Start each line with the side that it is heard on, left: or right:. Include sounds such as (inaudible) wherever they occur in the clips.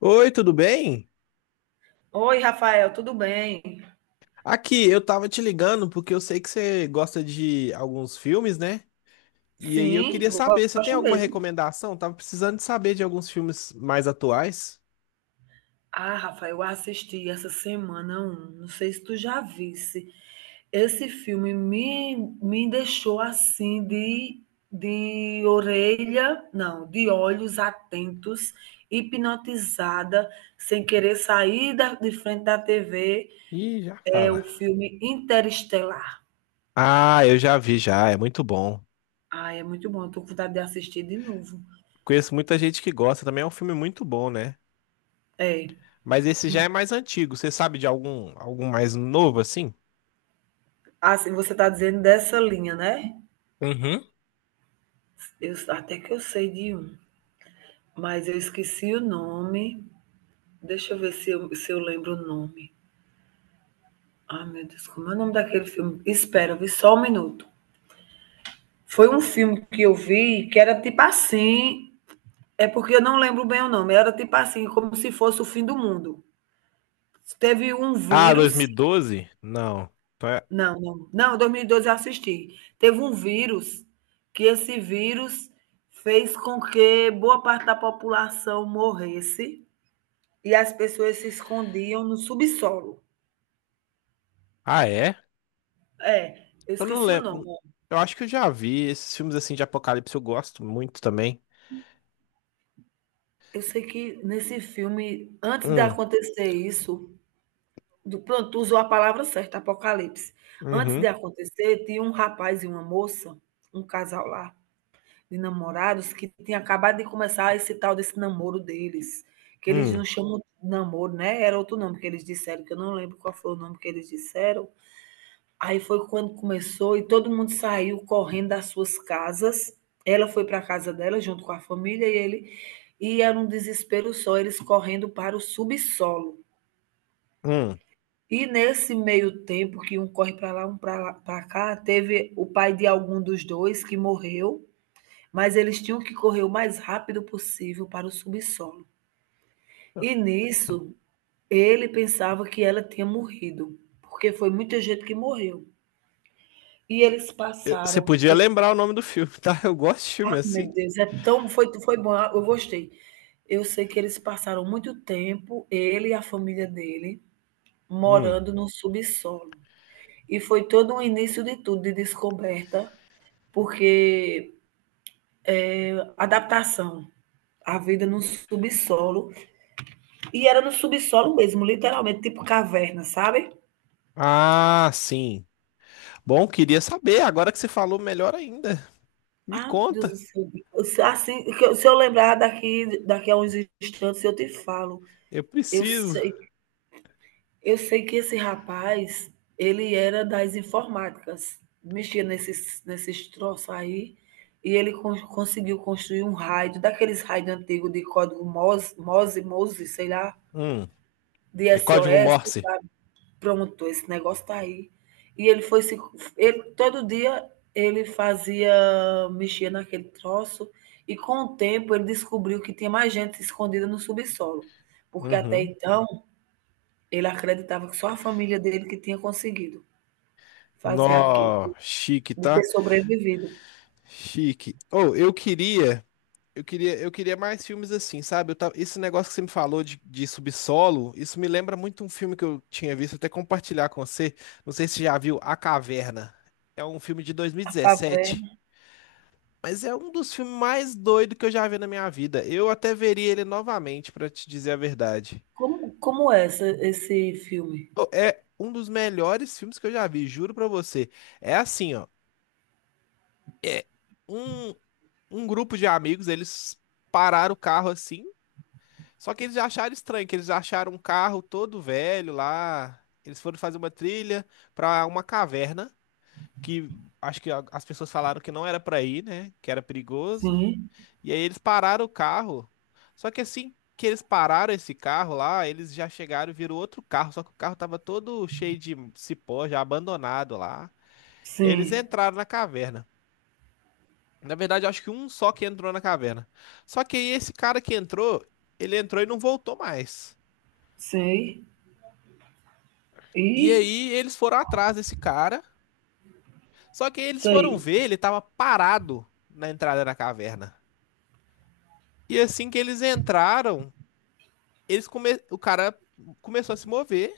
left: Oi, tudo bem?
right: Oi, Rafael, tudo bem?
left: Aqui, eu tava te ligando porque eu sei que você gosta de alguns filmes, né? E aí eu
right: Sim,
left: queria
right: eu
left: saber, você tem
right: gosto
left: alguma
right: mesmo.
left: recomendação? Tava precisando de saber de alguns filmes mais atuais.
right: Ah, Rafael, eu assisti essa semana um, não sei se tu já visse. Esse filme me deixou assim de orelha, não, de olhos atentos, hipnotizada, sem querer sair de frente da TV.
left: Ih, já
right: É
left: fala.
right: o filme Interestelar.
left: Ah, eu já vi já, é muito bom.
right: Ah, é muito bom, eu tô com vontade de assistir de novo.
left: Conheço muita gente que gosta, também é um filme muito bom, né?
right: É,
left: Mas esse já é mais antigo. Você sabe de algum mais novo assim?
right: assim, você tá dizendo dessa linha, né?
left: Uhum.
right: Eu, até que eu sei de um, mas eu esqueci o nome. Deixa eu ver se eu lembro o nome. Ai, meu Deus, como é o nome daquele filme? Espera, vi só um minuto. Foi um filme que eu vi que era tipo assim. É porque eu não lembro bem o nome. Era tipo assim, como se fosse o fim do mundo. Teve um
left: Ah,
right: vírus.
left: 2012? Não. Então é-
right: Não, não. Não, 2012 eu assisti. Teve um vírus que esse vírus fez com que boa parte da população morresse. E as pessoas se escondiam no subsolo.
left: Ah, é?
right: É, eu
left: Eu não
right: esqueci o nome.
left: lembro. Eu acho que eu já vi esses filmes assim de apocalipse, eu gosto muito também.
right: Eu sei que nesse filme, antes de
left: Hum,
right: acontecer isso, do, pronto, tu usou a palavra certa, apocalipse. Antes de
left: uhum,
right: acontecer, tinha um rapaz e uma moça, um casal lá, de namorados, que tinha acabado de começar esse tal desse namoro deles. Que eles não
left: hum,
right: chamam de namoro, né? Era outro nome que eles disseram, que eu não lembro qual foi o nome que eles disseram. Aí foi quando começou e todo mundo saiu correndo das suas casas. Ela foi para a casa dela junto com a família e ele, e era um desespero só, eles correndo para o subsolo.
left: hum.
right: E nesse meio tempo que um corre para lá, um para cá, teve o pai de algum dos dois que morreu, mas eles tinham que correr o mais rápido possível para o subsolo. E nisso, ele pensava que ela tinha morrido, porque foi muita gente que morreu. E eles
left: Você
right: passaram.
left: podia lembrar o nome do filme, (laughs) tá? Eu gosto de filme
right: Ai, meu
left: assim.
right: Deus, é tão foi foi bom, eu gostei. Eu sei que eles passaram muito tempo, ele e a família dele,
left: Hum.
right: morando no subsolo. E foi todo um início de tudo, de descoberta, porque adaptação à vida no subsolo, e era no subsolo mesmo, literalmente, tipo caverna, sabe?
left: Ah, sim. Bom, queria saber. Agora que você falou, melhor ainda. Me
right: Ah, meu Deus
left: conta.
right: do céu. Se- Assim, que eu- se eu lembrar daqui, daqui a uns instantes, eu te falo.
left: Eu
right: Eu
left: preciso.
right: sei Eu sei que esse rapaz, ele era das informáticas, mexia nesses troços aí, e ele conseguiu construir um raio, daqueles raios antigos de código MOS, MOSE, MOSE, sei lá,
left: Hum.
right: de
left: É código
right: SOS, tu
left: Morse.
right: sabe? Pronto, esse negócio tá aí. E ele foi se, ele, todo dia ele fazia, mexia naquele troço, e com o tempo ele descobriu que tinha mais gente escondida no subsolo, porque até
left: Uhum.
right: então ele acreditava que só a família dele que tinha conseguido fazer aquilo,
left: Nó, chique,
right: de ter
left: tá?
right: sobrevivido.
left: Chique. Oh, eu queria. Eu queria mais filmes assim, sabe? Esse negócio que você me falou de subsolo, isso me lembra muito um filme que eu tinha visto, até compartilhar com você. Não sei se você já viu A Caverna. É um filme de
right: A
left: 2017,
right: caverna.
left: mas é um dos filmes mais doidos que eu já vi na minha vida. Eu até veria ele novamente, pra te dizer a verdade.
right: Como é esse filme?
left: Pô, é um dos melhores filmes que eu já vi, juro pra você. É assim, ó. É um, um grupo de amigos, eles pararam o carro assim. Só que eles acharam estranho, que eles acharam um carro todo velho lá. Eles foram fazer uma trilha pra uma caverna que acho que as pessoas falaram que não era pra ir, né? Que era perigoso.
right: Sim,
left: E aí eles pararam o carro. Só que assim que eles pararam esse carro lá, eles já chegaram e viram outro carro, só que o carro tava todo cheio de cipó, já abandonado lá. E aí eles
right: sim,
left: entraram na caverna. Na verdade, eu acho que um só que entrou na caverna. Só que aí esse cara que entrou, ele entrou e não voltou mais.
right: sei.
left: E
right: E
left: aí eles foram atrás desse cara, só que aí eles foram
right: sei,
left: ver, ele tava parado na entrada da caverna. E assim que eles entraram, o cara começou a se mover,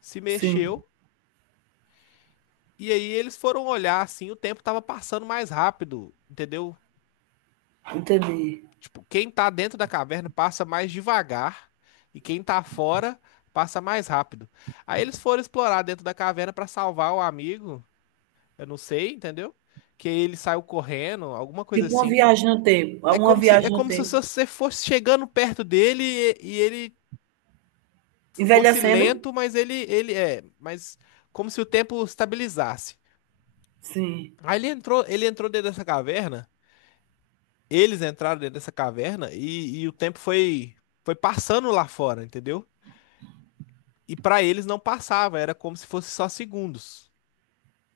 left: se
right: sim.
left: mexeu, e aí eles foram olhar assim, o tempo tava passando mais rápido, entendeu?
right: Entendi.
left: Tipo, quem tá dentro da caverna passa mais devagar e quem tá fora passa mais rápido. Aí eles foram explorar dentro da caverna pra salvar o amigo, eu não sei, entendeu? Que ele saiu correndo, alguma coisa
right: Tipo uma
left: assim.
right: viagem no tempo.
left: É
right: Uma
left: como se, é
right: viagem no
left: como se
right: tempo.
left: você fosse chegando perto dele e ele fosse
right: Envelhecendo?
left: lento, mas ele é, mas como se o tempo estabilizasse.
right: Sim,
left: Aí ele entrou dentro dessa caverna, eles entraram dentro dessa caverna e o tempo foi, foi passando lá fora, entendeu? E pra eles não passava, era como se fosse só segundos,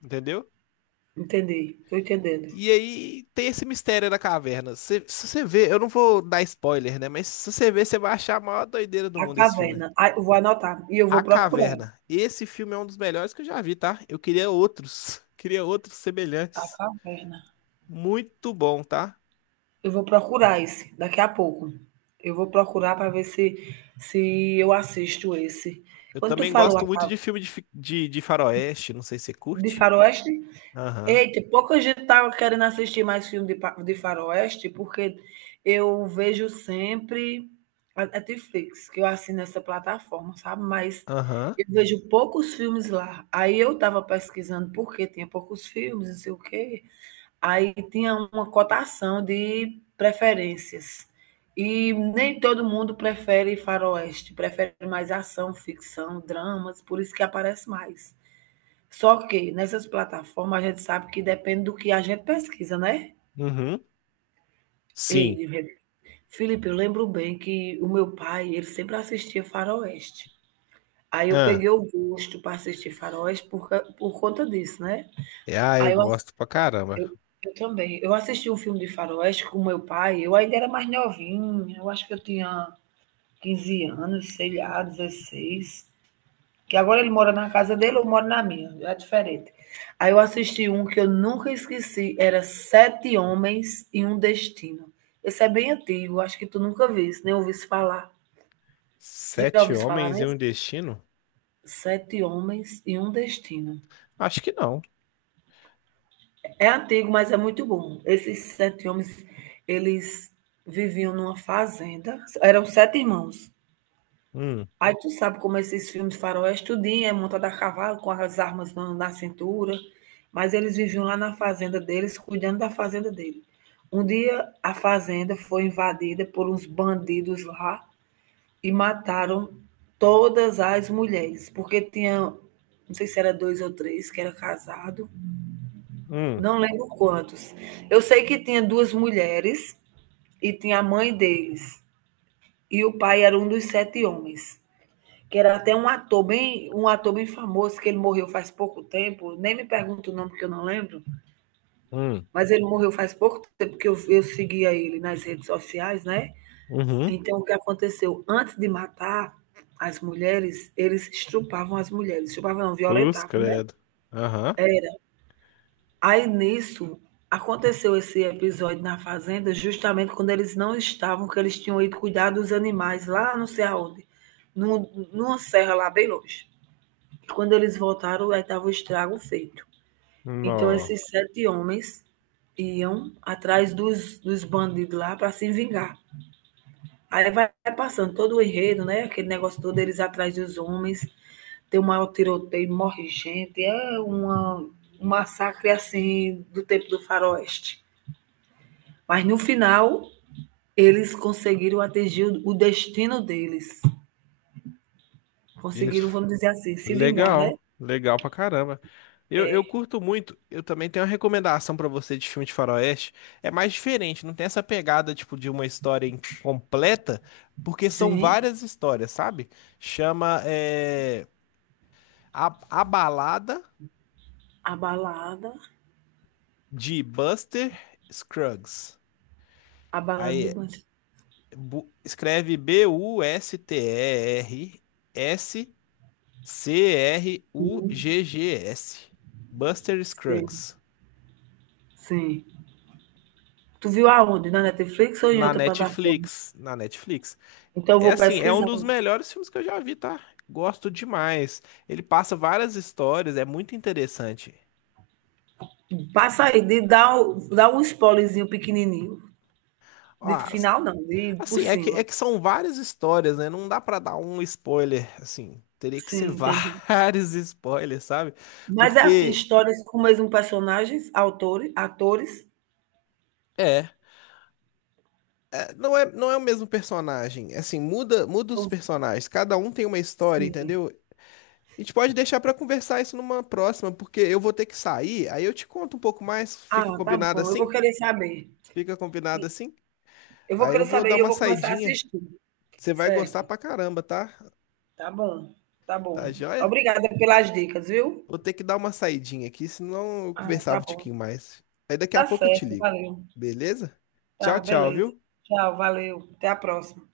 left: entendeu?
right: entendi. Estou entendendo.
left: E aí tem esse mistério da caverna. Se você ver, eu não vou dar spoiler, né? Mas se você ver, você vai achar a maior doideira do
right: A
left: mundo esse filme.
right: caverna. Ah, eu vou anotar e eu
left: A
right: vou procurar.
left: Caverna. Esse filme é um dos melhores que eu já vi, tá? Eu queria outros. (laughs) Queria outros
right: A
left: semelhantes.
right: caverna.
left: Muito bom, tá?
right: Eu vou procurar esse daqui a pouco. Eu vou procurar para ver se eu assisto esse.
left: Eu
right: Quando tu
left: também
right: falou
left: gosto muito de filme de faroeste. Não sei se você
right: de
left: curte.
right: Faroeste,
left: Aham.
right: eita, pouca gente estava querendo assistir mais filme de Faroeste, porque eu vejo sempre a Netflix, que eu assino essa plataforma, sabe? Mas
left: Aham.
right: eu vejo poucos filmes lá. Aí eu estava pesquisando por que tinha poucos filmes, não sei o quê. Aí tinha uma cotação de preferências. E nem todo mundo prefere faroeste, prefere mais ação, ficção, dramas, por isso que aparece mais. Só que nessas plataformas a gente sabe que depende do que a gente pesquisa, né?
left: Uhum. Sim.
right: Ei, Felipe, eu lembro bem que o meu pai, ele sempre assistia faroeste. Aí eu
left: Ah,
right: peguei o gosto para assistir faroeste por conta disso, né?
left: é, ah, eu
right: Aí
left: gosto pra caramba.
right: eu também. Eu assisti um filme de faroeste com meu pai, eu ainda era mais novinha, eu acho que eu tinha 15 anos, sei lá, 16. Que agora ele mora na casa dele, eu moro na minha, é diferente. Aí eu assisti um que eu nunca esqueci, era Sete Homens e um Destino. Esse é bem antigo, acho que tu nunca viste, nem ouviste falar. Já
left: Sete
right: ouviste falar
left: Homens e um
right: nesse?
left: Destino?
right: Sete Homens e um Destino.
left: Acho que não.
right: É antigo, mas é muito bom. Esses sete homens, eles viviam numa fazenda. Eram sete irmãos.
left: Hum,
right: Aí tu sabe como esses filmes faroeste, tudinho é montado a cavalo, com as armas na cintura. Mas eles viviam lá na fazenda deles, cuidando da fazenda dele. Um dia a fazenda foi invadida por uns bandidos lá e mataram todas as mulheres, porque tinha, não sei se era dois ou três, que era casado,
left: hum,
right: não lembro quantos. Eu sei que tinha duas mulheres e tinha a mãe deles. E o pai era um dos sete homens. Que era até um ator bem famoso, que ele morreu faz pouco tempo. Nem me pergunto o nome, porque eu não lembro.
left: hum.
right: Mas ele morreu faz pouco tempo, porque eu seguia ele nas redes sociais, né?
left: Uhum.
right: Então, o que aconteceu? Antes de matar as mulheres, eles estrupavam as mulheres. Estrupavam, não,
left: Cruz,
right: violentavam, né?
left: credo. Aham.
right: É, aí nisso aconteceu esse episódio na fazenda, justamente quando eles não estavam, que eles tinham ido cuidar dos animais lá não sei aonde, num, numa serra lá bem longe. E quando eles voltaram, aí estava o estrago feito. Então
left: Nó.
right: esses sete homens iam atrás dos bandidos lá para se vingar. Aí vai passando todo o enredo, né? Aquele negócio todo, eles atrás dos homens, tem um maior tiroteio, morre gente, um massacre assim do tempo do faroeste. Mas no final, eles conseguiram atingir o destino deles. Conseguiram,
left: Isso.
right: vamos dizer assim, se vingar, né?
left: Legal, legal pra caramba. Eu curto muito. Eu também tenho uma recomendação pra você de filme de faroeste. É mais diferente, não tem essa pegada tipo de uma história incompleta, porque são
right: Sim,
left: várias histórias, sabe? Chama é, a Balada
right: a balada,
left: de Buster Scruggs.
right: a balada de
left: Aí
right: Bandido.
left: escreve B-U-S-T-E-R-S-C-R-U-G-G-S. Buster
right: Sim,
left: Scruggs.
right: sim. Tu viu aonde? Na Netflix ou em
left: Na
right: outra plataforma?
left: Netflix, na Netflix.
right: Então eu
left: É
right: vou
left: assim, é um
right: pesquisar.
left: dos melhores filmes que eu já vi, tá? Gosto demais. Ele passa várias histórias, é muito interessante.
right: Passa aí, dá um spoilerzinho pequenininho.
left: Ó,
right: De final não, de por
left: assim, é que,
right: cima.
left: é que são várias histórias, né? Não dá pra dar um spoiler, assim. Teria que ser
right: Sim, entendi.
left: (laughs) vários spoilers, sabe?
right: Mas é assim,
left: Porque
right: histórias com o mesmo personagens, autores, atores.
left: é, é, não é o mesmo personagem. Assim, muda os
right: São,
left: personagens. Cada um tem uma história,
right: sim,
left: entendeu? A gente pode deixar pra conversar isso numa próxima, porque eu vou ter que sair, aí eu te conto um pouco mais. Fica
right: Ah, tá
left: combinado
right: bom, eu
left: assim?
right: vou querer saber.
left: Fica combinado
right: E
left: assim?
right: eu vou
left: Aí eu
right: querer
left: vou
right: saber
left: dar
right: e eu
left: uma
right: vou começar a
left: saidinha.
right: assistir.
left: Você vai gostar
right: Certo.
left: pra caramba, tá?
right: Tá bom, tá
left: Tá
right: bom.
left: joia?
right: Obrigada pelas dicas, viu?
left: Vou ter que dar uma saidinha aqui, senão eu
right: Ah,
left: conversava
right: tá
left: um
right: bom.
left: tiquinho mais. Aí daqui a
right: Tá
left: pouco eu te
right: certo,
left: ligo.
right: valeu.
left: Beleza? Tchau,
right: Tá,
left: tchau,
right: beleza.
left: viu?
right: Tchau, valeu. Até a próxima.